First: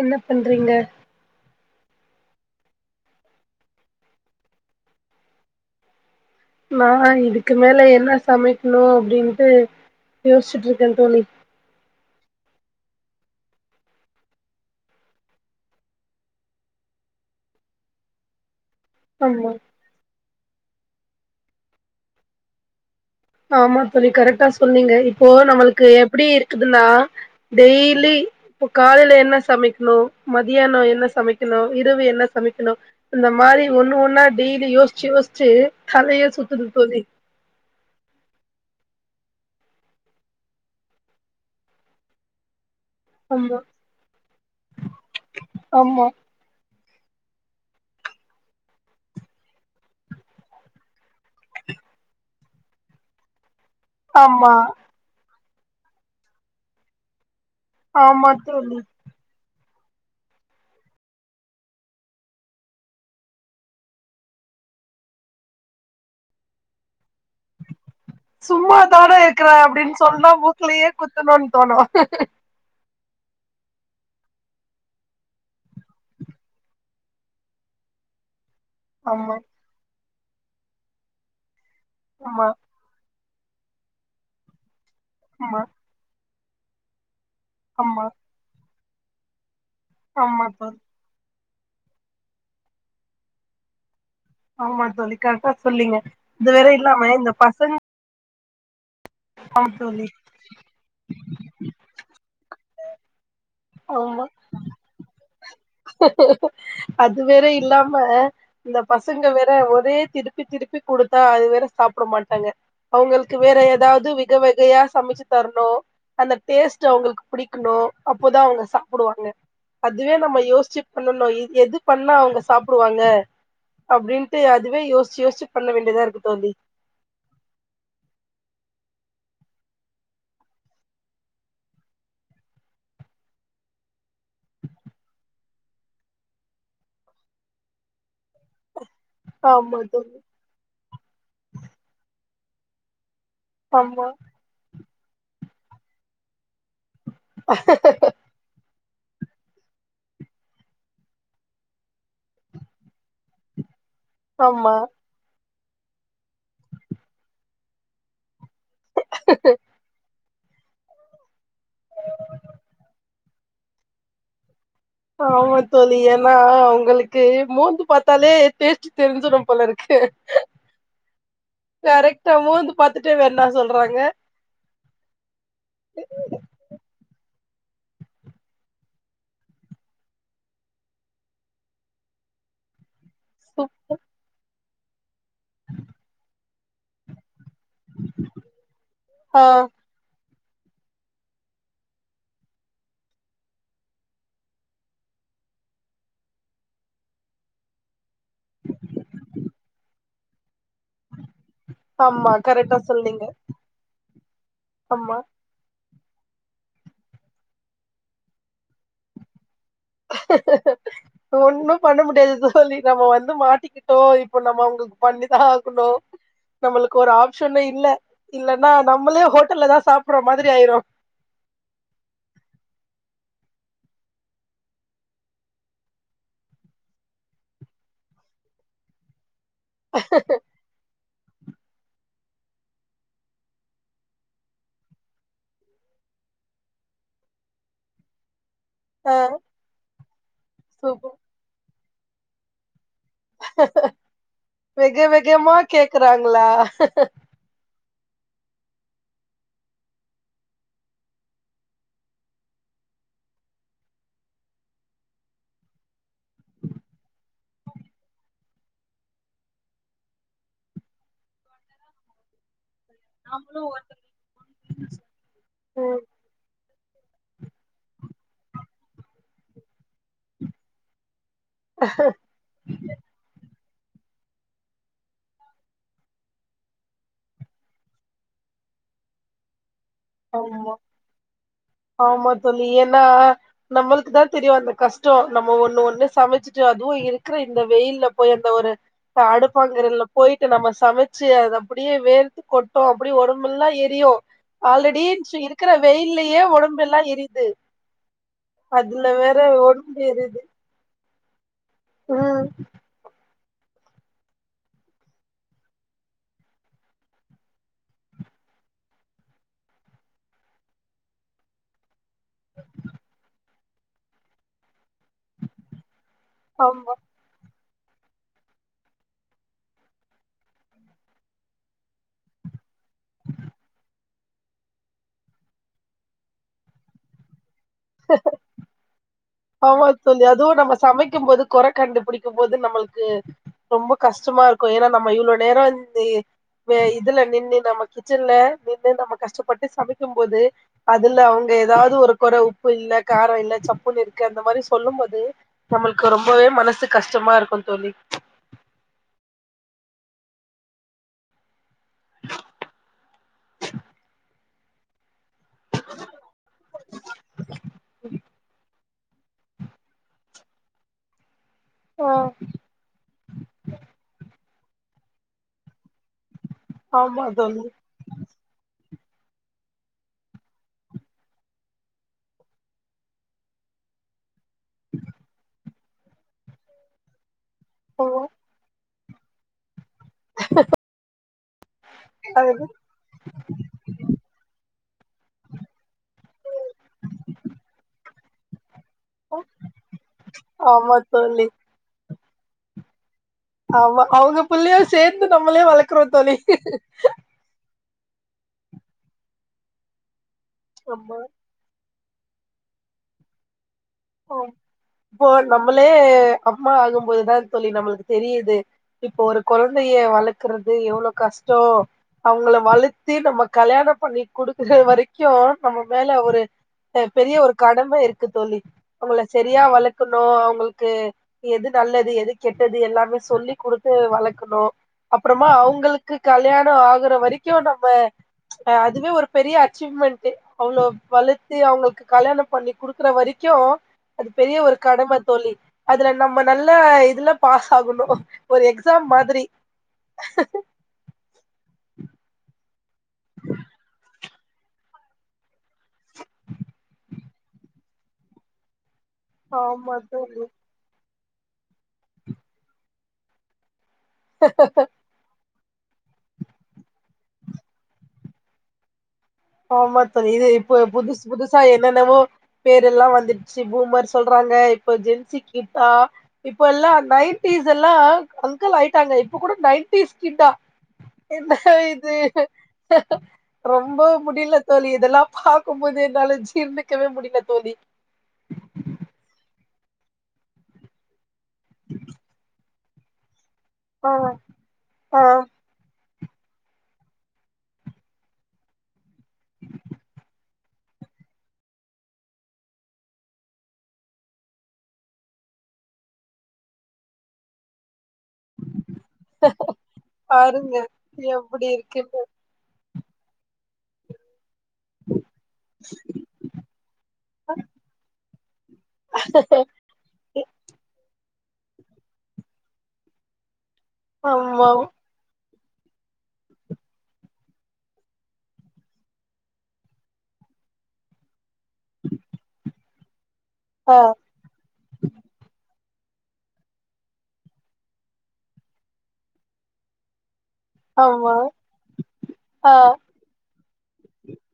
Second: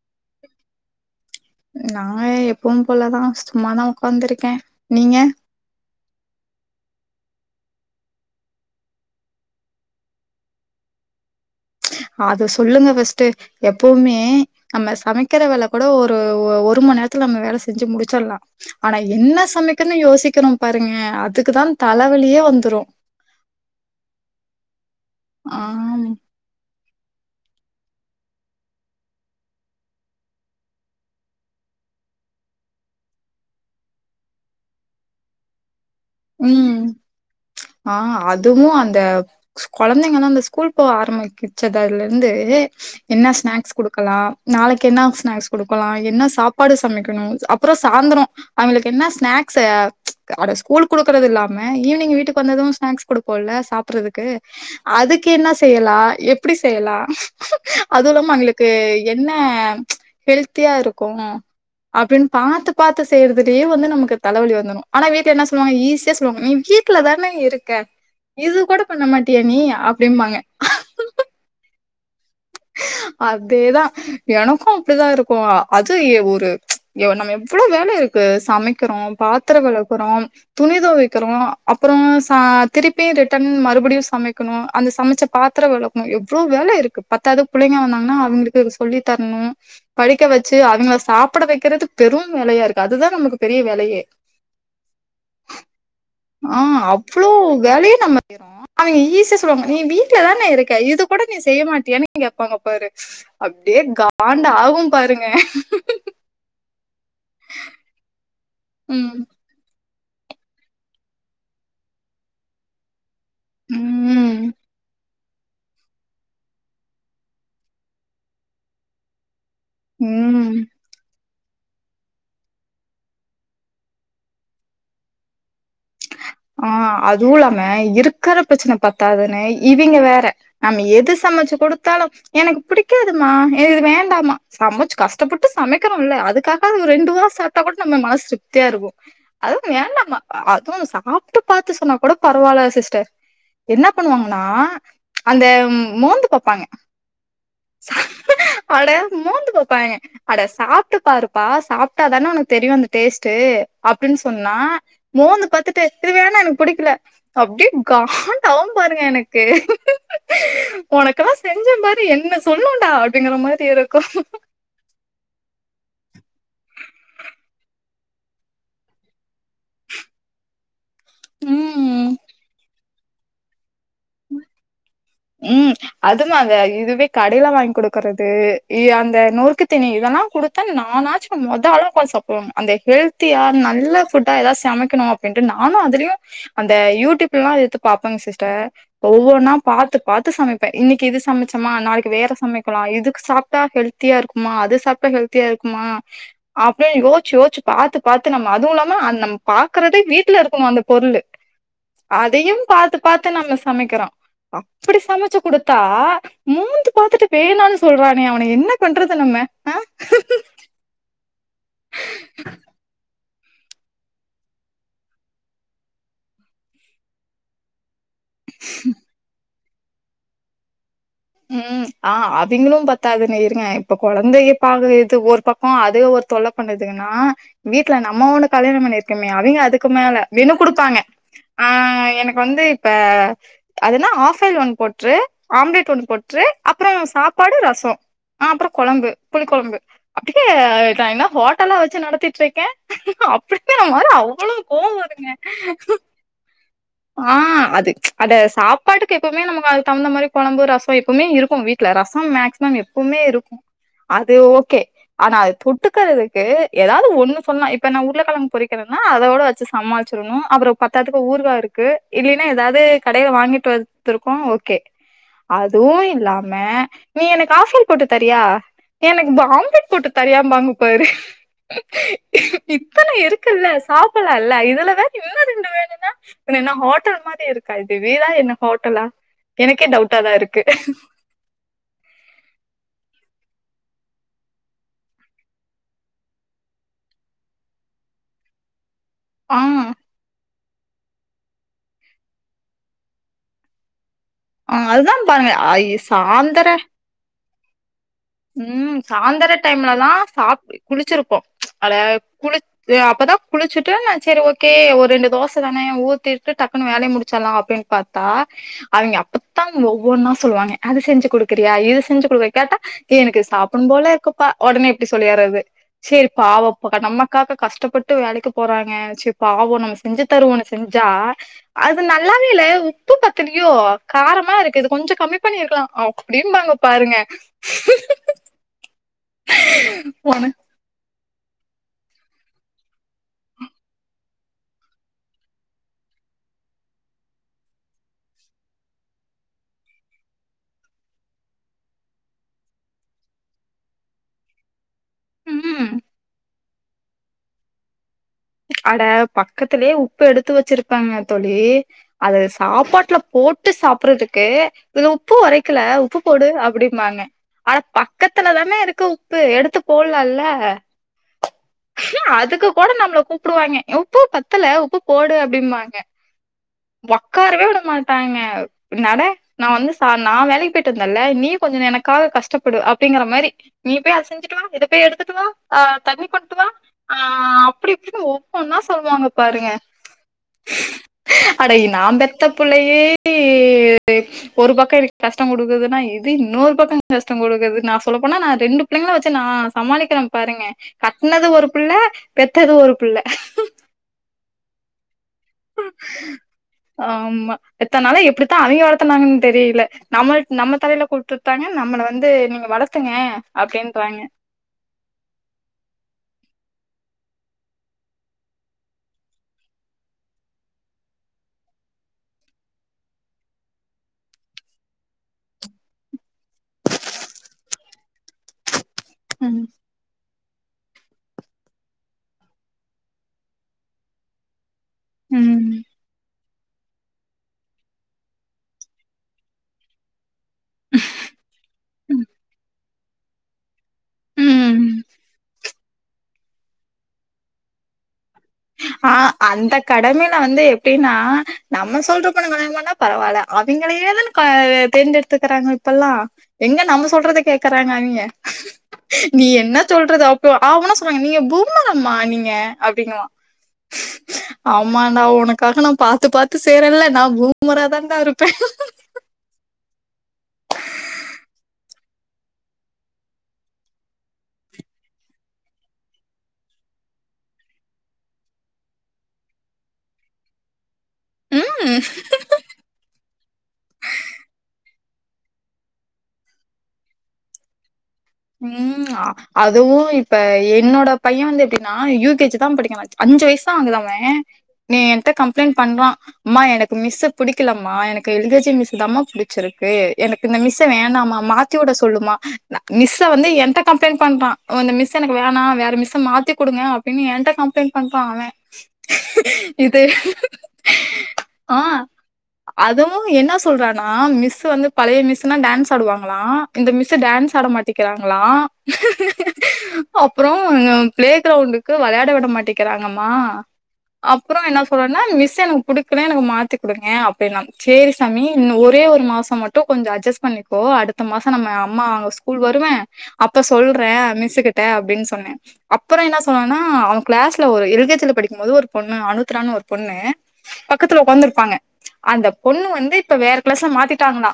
என்ன பண்றீங்க நா எப்பவும்போலதா சும்மாதா ஒக்காந்துருக்கே நீங்க நா இதுக்கு மேல என்ன சமைக்னு அப்டின்ட்டு யோசிச்ட்ருக்கன் தோழி அத சொல்லுங்க ஃபஸ்ட்டு எப்பவுமே நம்ம சமைக்கற வேல கூட ஒரு ஒ ஒரு மண்நேரத்துல நம்ம வேல செஞ்சு முடிச்சட்லா ஆனா என்ன ஆமா சமைக்கனு யோசிக்கறோம் பாருங்க அதுக்குதான் தலவலியே வந்துரும் ஆமா தோழி கரெக்டா சொன்னீங்க இப்போ நம்மளுக்கு ஆம் எப்புடி இருக்குதுன்னா டெய்லி இப்பொ காலையில என்ன சமைக்னு மதியான என்ன சமைக்கனு இரவு என்ன சமைக்கனு இந்த மாறி ஒன்னு ஒன்னா டெய்லி யோசுச் யோசுச்சு தலையே சுத்துது ம் தோழி ஆ அதுவு அந்த கொழந்தைங்கலா அந்த ஸ்கூல் போ ஆரம்பிக்கிச்சதலந்து என்னா ஆமா ஸ்நாக்ஸ் குடுக்கலா நாளைக்கு என்னா ஸ்நாக்ஸ் குடுக்கலா ஆமா என்னா சாப் பாடு சமைக்கனு அப்பறொ சாந்தரொ அவெங்களுக் என்ன ஸ்நாக்ஸ் அ அட ஸ்கூல்க் குடுக்கறதில்லாம ஈவ்னிங் வீட்டுக் வந்தது ஸ்நாக்ஸ் குடுப்போல்ல சாப்புட்றதுக்கு ஆமா அதுக்கு என்னா செய்யலா எப்புடி செய்யலா ஆமா அதுல்லாம அய்ங்களுக்கு தோழி என்ன ஹெல்த்தியா இருக்கு அப்டின் பாத்து பாத்து செய்யறதுலே வந்து நமக்கு தலவலி வந்துரு ஆனா வீட்ல என்ன சொ ல்லுவாங்க ஈஸியா சொல்லுவாங்க நீ வீட்ல தான இருக்க இது சும்மா கூட பண்ண தான மாட்டியா இர்க்குற நீ அப்டின் அப்டிம்பாங்க. சொன்னா மூக்லயே குத்தனுன் தோணு அதேதா எனக்கு அப்டிதா இருக்கு அது எ ஒரு யொ நம்ம எவ்ளோ வேல இருக்கு சமைக் க்ரோ ஆமா பாத்தரொ வெளக்கறோ துணி தொவைக்றோ அப்றொ சா ஆமா திருப்பி ரிட் டன் மறுபடியு சமைக்கனு அந்த சமச்ச ஆமா பாத்தரொ வெளக்னு எவ்ளோ வேல இருக்கு பத்தாத புள்ளைங்க ஆமா வந்தாங்ன்னா அவுங்களுக்கு அது சொல்லி தர்னு படிக்க ஆமா வச்சு தோழி அவுங்ள சாப் ட வக்கிறது பெரும் வேலையா இருக்கு அதுதான நமக்கு பெரிய வேலையே ஆமா தோழி கரட்டா சொல்லிங்க இது வேற இல்லாம இந்த பசங்க அவெங்க ஈஸியா சொல்லுவாங்க ஆமா நீ தோழி வீட்ல தான இருக்க இது கொட நீ செய்ய மாட்டியானு கேப்பாங்க பாரு அப்டியே ஆமா காண்ட் ஆகு பாருங்க அது வேற இல்லாம இந்த பசங்க ம் வேற ஒரே திருப்பி திருப்பி குடுத்தா அது வேற சாப்ட மாட்டாங்க அவுங்களுக் கு வேற ஏதாவ்து ம் விகவகையா சமச்சு தர்ணு அந்த டேஸ்ட் அவுங்களுக்கு பிடிக்கணு அப்போதா அவுங்க சாப்புடுவாங்க அதுவே நம்ம ம் யோசி பண்ணனு எது பண்ணா அவுங்க சாப்புடுவாங்க அப்டின்ட்டு அதுவே யோசிச்சு யோசுச்சு பண்ண வேண்டியதா இருக்கு தோழி அ அதுவு இல்லாம இருக்கற பிரச்சன பத்தாதுன்னு இவிங்கெ வேற நம்ம எது சமச்சு கொடுத்தாலு எனக்கு பிடிக்காதுமா எனக் அது வேண்டாமா சமச்சு கஷ்டப்பட்டு சமைக்றோல அதுக்காகாது ஒரு ரெண்டு வா சாப்ட்டா கொட நம்ம மனசு திருப்தியா இருக்கு அதுவு ஆமா வேண்டாம தோழி மா அதுவு சாப்ட்டு பாத்து சொன்னா கூட பரவால்ல சிஸ்டர் என்ன ஆமா பண்ணுவாங்கன்னா அந்த மோந்து பாப்பாங்க அஹ ஹ ஹ ஹ அட மோந்து பாப்பாங்க அட சாப்ட்டு பாருப்பா சாப்ட்டாதான உனக்கு தெரியு அந்த டேஸ்ட்டு அப்டின்னு சொன்னா ஆமா மோந்து பாத்துட்டு இது வேணா எனக்கு பிடிக்ல அப்டே காண்டாவு பாருங்க எனக்கு ஒனக்கெல்லா செஞ்சே பாரு என்ன சொல்னுன்டா அப்டிங்கிற மாத்ரி இருக்கு ஆமா தோழி ஏன்னா அவுங்களுக்கு மோந்து பாத்தாலே டேஸ்ட்டு தெரிஞ்சுரு போலருக்கு ஹ ம் கரெக்டா மோந்து பாத்துட்டே வேண்டான் சொல்றாங்க ம் அது தாங்க இதுவே கடைல வாங்கி குடுக்குறது இ அந்த நொறுக்கு தீணி இதெல்லா குடுத்த நானாச்சு மொத ஆளா போய் சாப் [unintelligible] அந்த ஹெல்த் தியா சூப்- நல்ல ஃபுட்டா ஏதாத் சமைக்கணு அப்டின்ட்டு நானு அதுலயு அந்த யூடியூப்லா எடுத்து பாப்பங்க சிஸ்டர் ஆ ஒவ்வொன்னா பாத் பாத்து சமப்பே இன்னக்கி இது சமச்சமா நாளக்கி வேற சமைக்கலா இதுக் சாப்ட்டா ஹெல்தியா இருக்குமா அது சாப்ட்டா ஹெல்த் தியா இருக்குமா அப்டின் யோச்சு யோச்சு பாத்து பாத்து நம்ம அதுவு இல்லாம நம்ம பாக்றதே வீட்ல இருக்குனு அந்த பொருளு ஆமா அதயு கரெக்டா பாத்து பாத்து நாங்க சமைக்கிறோ அம்மா ச்சு குடுத்தா மோந்து பாத்துட்டு வேணான் சொல்றானே அவன என்ன பண்றது நம்ம ஒன்னு பண்ண முடியாது தோழி நம்ம வந்து மாட்டிக்கிட்டோ இப்ப நம்ம அவங்களுக்கு பண்ணிதா ஆகணு நம்மளுக்கு ஒரு ஆப்ஷனு இல்ல இல்லன்னா நம்மளே ஹோட்டல்ல தா சாப்டுற மாதிரி ஆயிரு ம் ஆ அதுங்களு பத்தாதுனு இருங்க இப்ப கொழந்தைய பாக்ற இது ஒரு பக்க அதே ஒரு தொல்ல பண்ணுதுங்கனா வீட்ல நம்ம ஒண்ணு கல்யாண பண்ணி இருக்கமே அவிங்க அதுக்கு க்கு மேல மெனு குடுப்பாங்க ஆ எனக்கு வந்து இப்ப அது என்னா ஆஃப் ஆயில் ஒன்னு போட்டுரு ஆம்லெட் ஒன் போட்டுரு அப்ற சாப்பாடு ரச ஆ அப்பற கொழம்பு ஆ புளி கொழம்பு அப்டியே நா சூப்பர் என்ன ஹோட்டல்லா வச்சு நடத்திட்டு இருக்கே அப்டிதே ஆனா அவ்ளோ கோவ வருங்க நில்லா ஆ அது அட சாப்பாட்டுக்கு எப்பமே நம்ம் அதுக்கு தகுந்த மாரி கொழம்பு ரச எப்பமே இருக்கு வீட் ல ரச மேக்சிமம் எப்பமே இருக்கு அது ஓகே ஆனா அது தொட்டுக்கிறதுக்கு எதாவது ஒண்ணு சொன்னா இப்ப நா உருள கிழங்கு பொறிக்கிறன்னா அதோட வச்சு சா சமாளிச்சிறணு அப்பறோ பத்தாதுக்கு ஊறுகா இருக்கு இல்லனா எதாது கடைல வாங்கிட்டு வந்திருப்போ ஓகே அதுவு ம் இல்லாம நீ எனக்கு ஆஃப் ஆய்ல் போட்டு தரியா நீ எனக்கு பாம்லேட் போட்டு தரியாம்பாங்க பாரு இத்தன இருக்குல்ல சாப்பட்லால இதுல வேற இன்னு ரெண்டு வேணுன்னா பின்ன என்ன ஹோட்டல் மாரி இருக்கா இது வீடா என்ன ஹோட்டல்லா எனக்கே டவுட்டா தா இருக்கு ஆமா ஆமா தோழி ஏன்னா நம்மளுக்கு தா தெரியு அந்த கஷ்டோ நம்ம ஒன்னு ஒன்னு சமைச்சுட்டு அதுவு இருக்குற இந்த வெயில்ல போய் அந்த ஒரு ஆ அடுப்பாங்கறைல போய்ட்டு நம்ம சமைச்சு அத அப்டியே வேர்த்து கொட்டு அப்டியே உடம்பெல்லா எரியு ஆ ஆல்ரெடி அதுதா இஞ்ச்சு பாருங்க இருக்குற ஐ வெயில்லயே சாந்தர ஒடம்பு எல்லா எரிது ம் சாந்தர டைம்லல்லா எரியுது சாப்ட் குளிச்சிருப்போ அட ம் குளி அப்பதா குளிச்சுட்டு நா செரி ஓகே ஒரு ரெண்டு தோச தான ஊத்திட்டு டக்குன்னு வேலைய முடிச்சலா அப்டின் பாத்தா அவிங்க அப்பத்தா ஒவ்வொன்னா சொல்லுவாங்க அது செஞ்சு குடுக்குறியா இது செஞ்சு குடுக்குறியா கேட்டா எனக்கு சாப்பட்னு போல இருக்குப்பா ஒடனே இப்டி சொல்லிர்றது செரி ஆமா பாவோப்பக்க நம்ம காக கஷ்டப்பட்டு வேலைக்கு போறாங்க செரி பாவோ நம்ம செஞ்சு தருவோன்னு செஞ்சா அது நல்லாவே இல்ல உ உப்பு பத்தலயோ காரமா இருக்கு இது கொஞ்சோ கம்மி பண்ணிருக்கலா அப்டிம்பாங்க பாருங்க ஆமா தோழி அதுவு நம்ம சமைக்கு போது கொற கண்டுபிடிக்கு போது நம்மள்க்கு ரொம்ப கஷ்டமா இருக்கு ஏன்னா நம்ம இவ்ளோ நேரோ இந்து அ இதுல நின்னு நம்ம கிச்சன்ல நின்னு நம்ம கஷ்டப்பட்டு சமைக்கு போது அதுல அவுங்க ஏதாது ஒரு கொற உப்பு இல்ல காரோ இல்ல சப்புன்னு இருக் கு அந்த மாரி சொல்லு போது ம் நம்மள்க்கு ரொம்பவே மனசு கஷ்டமா இருக்கு தோழி அட பக்கத்லயே உப்பு எடுத்து வெச்சிருப்பங்க தோழி அத சாப்பாட்ல போட்டு சாப்பட்றதுக்கு இது உப்பு ஒறைக்கல உப்பு போடு அப்டிம்பாங்க அட பக்கத்துல தான இருக்கு உப்பு எடுத்து போல்லால்ல ஆ அதுக்கு கூட நம்ள கூ பாய்ங்க உப்பு பத்தல உப்பு போடு அப்டிம்பாங்க ஆமா தோழி ஒக்காரவே உட மாட் ட்டாங்க பின்னாட நா வந்து ச நா வேலைக்கு போய்ட்டு வந்தல நீ கொஞ்சோ எனக்காக கஷ்டப்படு அப்டிங்ற மாரி நீ போய் அத செஞ்சிட்டு வா இத போய் எடுத்துட்டு வா ஆ தண்ணி கொண்டு வா ஆ அப்டி ன்னு ஆமா ஒவ்வொன்னா சொல்லுவாங்க பாருங்க அட ஏ நா பெத்த அது புள்ளயே [unintelligible] ஒரு பக்கோ எனக்கு கஷ்டோ குடுக்குதுன்னா இது இன்னொரு பக்கோ கஷ்டோ குடுக்குது நா சொல்லப் போனா நா ரெண்டு புள்ளைங்கள வெச்சு நா சமாளிக்றே பாருங்க ஆமா தோழி கட்னது ஒரு புள்ள பெத்தது ஒரு புள்ள ஆமா அவுங்க புள்ளையு சேத்து நம்ளே வளக்குறோ தோழி ஆமா இத்தன் நாளா எப்டி தா அவிங்க வளத்துனாங்கன் தெரில நம்மள் நம்ம தலைல ஆமா குடுத்து ட்டாங்க நம்மள வந்து நீங்க வளத்துங்க அப்டின்றாய்ங்க ஒ இப்போ நம்ளே அம்மா ஆகும்போது தா தோழி நம்ளுக் தெரிது இப்போ ஒரு கொழந்தைய வளக்குறது எவ்ளோ கஷ்டோ அவுங்கள வளத்தி நம்ம கல்யாணோ பண்ணி குடுக்குற வரைக்கு நம்ம மேல ஒரு அ பெரிய ஒரு கடம இருக்கு தோழி அவுங்கள செரியா ம் வளக்குணு அவுங்குளுக்கு எது நல்லது எது கெட்டது எல்லாமே சொல்லி குடுத்து வளக்குணு அப்றமா ம் அவுங்களுக்கு கல்யாணோ ஆகுற வரைக் கு நம்ப ஆ அதுவே ஒரு பெரிய அச்சீவ்மெண்ட்டு அவ்ளோ வளத்து அவுங்களுக்கு ம் கல்யாணோ பண்ணி குடுக்குற வரைக்கு அது பெரிய ஒரு ம். கடம தோழி அதுல நம்ம நல்ல இதுல பாஸ் ஆகுணு ஆ அந்த கடமைல வந்து எப் எப்டின்னா நம்ம சொல்றப்பன [unintelligible] பரவால்ல அவிங்கலே இல்ல கோ தேர்ந்தெடுக்குறாங்க இப்பல்லா எங்க நம்ம சொல்றத கேக்குறாங்க அவிங்க நீ என்ன ஆமா சொல்றது தோழி அப்போ ஆவுனா சொல்றாங்க நீங்க பூமர் அம்மா நீங்க அப்டினுவா ஆமா நா உனக்காக நா பாத்து பாத்து செய்றல நா பூமரா தா டா இருப்பே ஆமா தோழி இது இப்ப புதுசு புதுசா என்னென்னவோ பேர் எல்லா வந்திருச்சு பூமர் சொல்றாங்க இப்ப ஜென்சி கிட்டா இப்ப எல்லா நைன்டிஸ் எல்லா அங்கல் ஆயிட்டாங்க இப்ப கூட நைன்டிஸ் கிட்டா என்ன ம் இது ரொம்போ முடில தோழி இதெல்லா பாக்கும்போது என்னால ஜீர்ணிக்கவே முடில தோழி ம் அதுவு இப்ப என்னோட பையே வந்து எப்டின்னா யூகேஜி தா படிக்கிறா அஞ்சு வஏய்சு தா ஆகுது அவே ஆ நீ ஆ என்ட்ட கம்ப்ளைண்ட் பண்றா மா எனக்கு மிஸ்சு புடிக்கலமா எனக்கு எல்கேஜி மிஸ் தாமா புடிச்சிருக்கு எனக்கு இந்த மிஸ்ஸ வேணாமா மாத் த்தி வுட சொல்லுமா மிஸ்ஸ வந்து என்ட்ட கம்ப்ளைண்ட் பண்றா ஒ அந்த மிஸ் எனக்கு வேணா வேற மிஸ்ஸ மாத்தி குடுங்க அப்டின்னு என்ட்ட கம்ப்ளைண்ட் பண்றா அவ இது பாருங்க எப்டி ஆ இருக்குன்னு அதுவு என்னா சொல்றானா மிஸ்சு வந்து பழைய மிஸ்னா டான்ஸ் ஆடுவாங்ளா இந்த மிஸ் டான்ஸ் ஆட மாட் டிக்கிறாங்களா அப்றோ பிளே கிரவுண்ட்க்கு வெளயாட விட மாட்டிக்கிறாங்கம்மா அப்றோ ஆமா என்ன சொல் னன் மிஸ் எல்லா புடிக்கல எனக்கு மாத்தி குடுங்க அப்டின்னா சேரி சாமி இன்னு ஒரே ஒரு மாசொம் மட்டு கொஞ்சொ அஜ்ஜஸ் பண்ணிக்கோ அடு த்த மாசொ நம்ம அம்மா ஸ்கூல் வருவ அப்ப ஆ சொல்ற மிஸ்சுகிட்ட அப்டின்னு சொன்ன அப்பொற என்ன சொன்னானா அவ க்ளாஸ்ல ஒரு எல் கே ஜி ல படிக்கும் போது ஒரு பொண்ணு அனுத்ரான்னு ஒரு பொண்ணு பக்கத்துல ஆமா உக்காந்துருப்பாங்க அந்த ஆ பொண்ணு வந்து இப்ப வேற க்ளாஸ்ல மாத்திட்டாங்களா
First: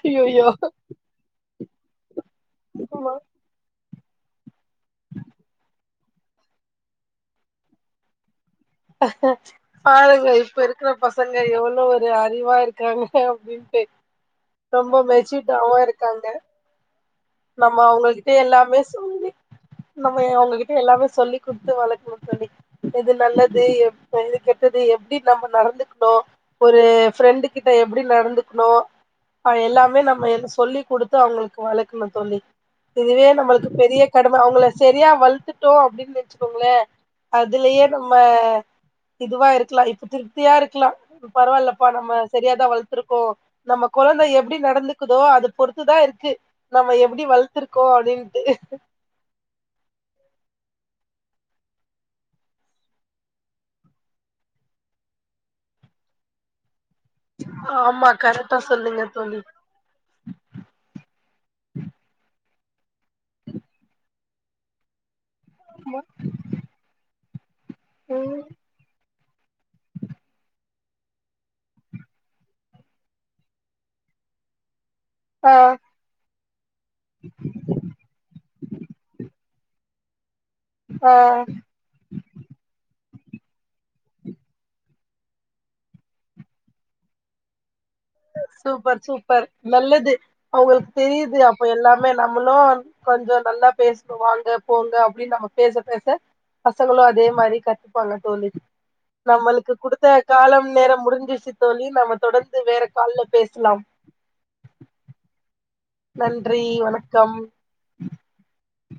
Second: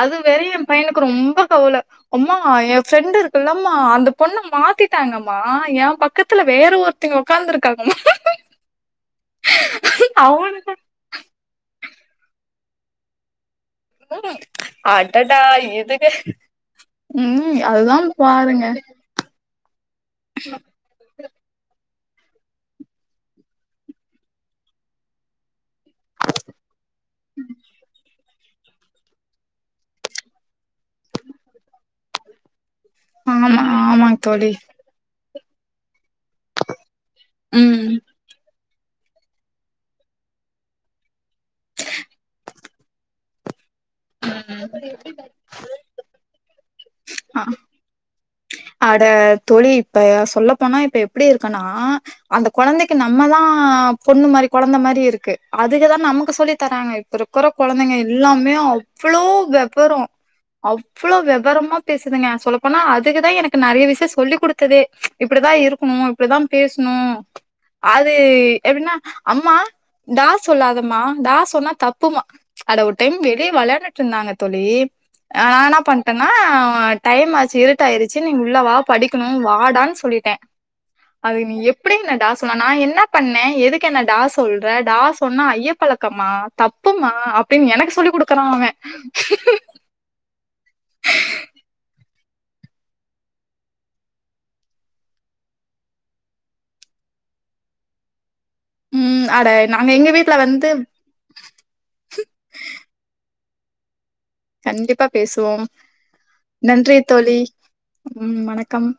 அது வேற ஏ பையனுக்கு ரொம்ப கவல அம்மா ஏ ஆமா ஃப்ரெண்டு கல்லமா அந்த பொண்ண மாத்திட்டாங்கம்மா ஏம்பக்கத்துல வேற ஒருத்திங்க ஒக்கார்ந்துருக்காங்கம்மா பாருங்க இப்ப இருக்குற பசங்க எவ்ளோ ஒரு அறிவா இருக்காங்க அப்டின்ட்டு ம்ம் ரொம்ப அடடா மெச்சூர்டாவு இதுங்க இருக்காங்க ம் நம்ம அதுதா அவங்ககிட்ட பாருங்க எல்லாமே சொல்லி நம்ம அவ்ங்ககிட்ட எல்லாமே சொல்லி குடுத்து வளக்கணு தோழி எது நல்லது எப் எது கெட்டது எப்டி நம்ப நடந்து டோ ஒரு ஃப்ரெண்டு கிட்ட எப்பிடி நடந்துக்கணு அ எல்லாமே நம்ம என்ன சொல்லி குடுத்து அவங்களுக்கு வளக்கணு தோழி இதுவே ஆமா நம்மளுக்கு பெரிய ஆமாங்க கடம தோழி அவ்ங்கள செரியா வள்த்துட்டோ அப்டின் வெச்சுக்கோங்களே அதுலெயே ம் நம்ம இதுவா இருக்லா இப்ப திருப்தியா இருக்லா பரவாயில்லப்பா நம்ம செரியாதா வளத்துருக்கோ நம்ம கொழந்த எப்டி ம் நடந்துக்குதோ அது பொறுத்துதா இருக்கு நம்ம எப்டி ஆ வளத்துரு கோ அப்டின்ட்டு அட தோழி இப்ப சொல்லப்போனா இப்ப எப்பிடி இருக்கனா அந்த கொழந்தெக்கு நம்மதா பொண்ணு மாரி கொழந்த மாரி இருக்கு அதுகதா நமக்கு சொல்லி தராங்க ப்பருக்குற கொழந்தெங்க ஆமா எல்லாமே கரெக்டா சொன்னீங்க அவ்ளோ தோழி வெ வரொ அவ்ளோ வெவரமா பேசுதுங்க சொல்லப்போனா அதுகதா எனக்கு நறையா விஷ்யோ சொல்லி குடுத்ததே இப்டிதா இருக்குணு இப்டிதா பேசுணு அது எப்டின்னா அம்மா டா சொல்லாதமா டா சொன்னா தப்புமா அட ஒரு டைம் வெளிய வெளயாண்டுட்டு இருந்தாங்க தோழி நா ஆ என்ன பண்ட்டன்னா டைம் ஆச்சு இருட்டாயி னு உள்ளவா படிக்குணு வாடானு சொல்லிட்டே ஆ அது நீ எ எப்டி என்ன டா சொன்ன நா என்ன பண்ணே எதுக்கு என்ன டா சொல்ற டா சொன்னா ஐயப்பழக்கம்மா தப் பும்மா அப்டின்னு எனக்கு சொல்லி குடு சூப்பர் சூப்பர் நல்லது அவ்ங்களுக்கு தெரியுது அப்ப எல்லாமே நம்மளு அ கொஞ்சொ நல்லா பேசுனு வாங்க போங்க அப்டின்னு நம்ம பேச பேச பசங்களு அதே மாரி கத்ப்பாங்க தோழி ம் அட நம்மளுக்கு நாங்க எங்க குடுத்த வீட்ல காலம் வந்து நேரம் முடுஞ்சுருச்சு தோழி நம்ம தொடர்ந்து வேற கால்ல பேசலாம் கண்டிப்பா பேசுவோம் நன்றி தோழி ம் வணக்கம்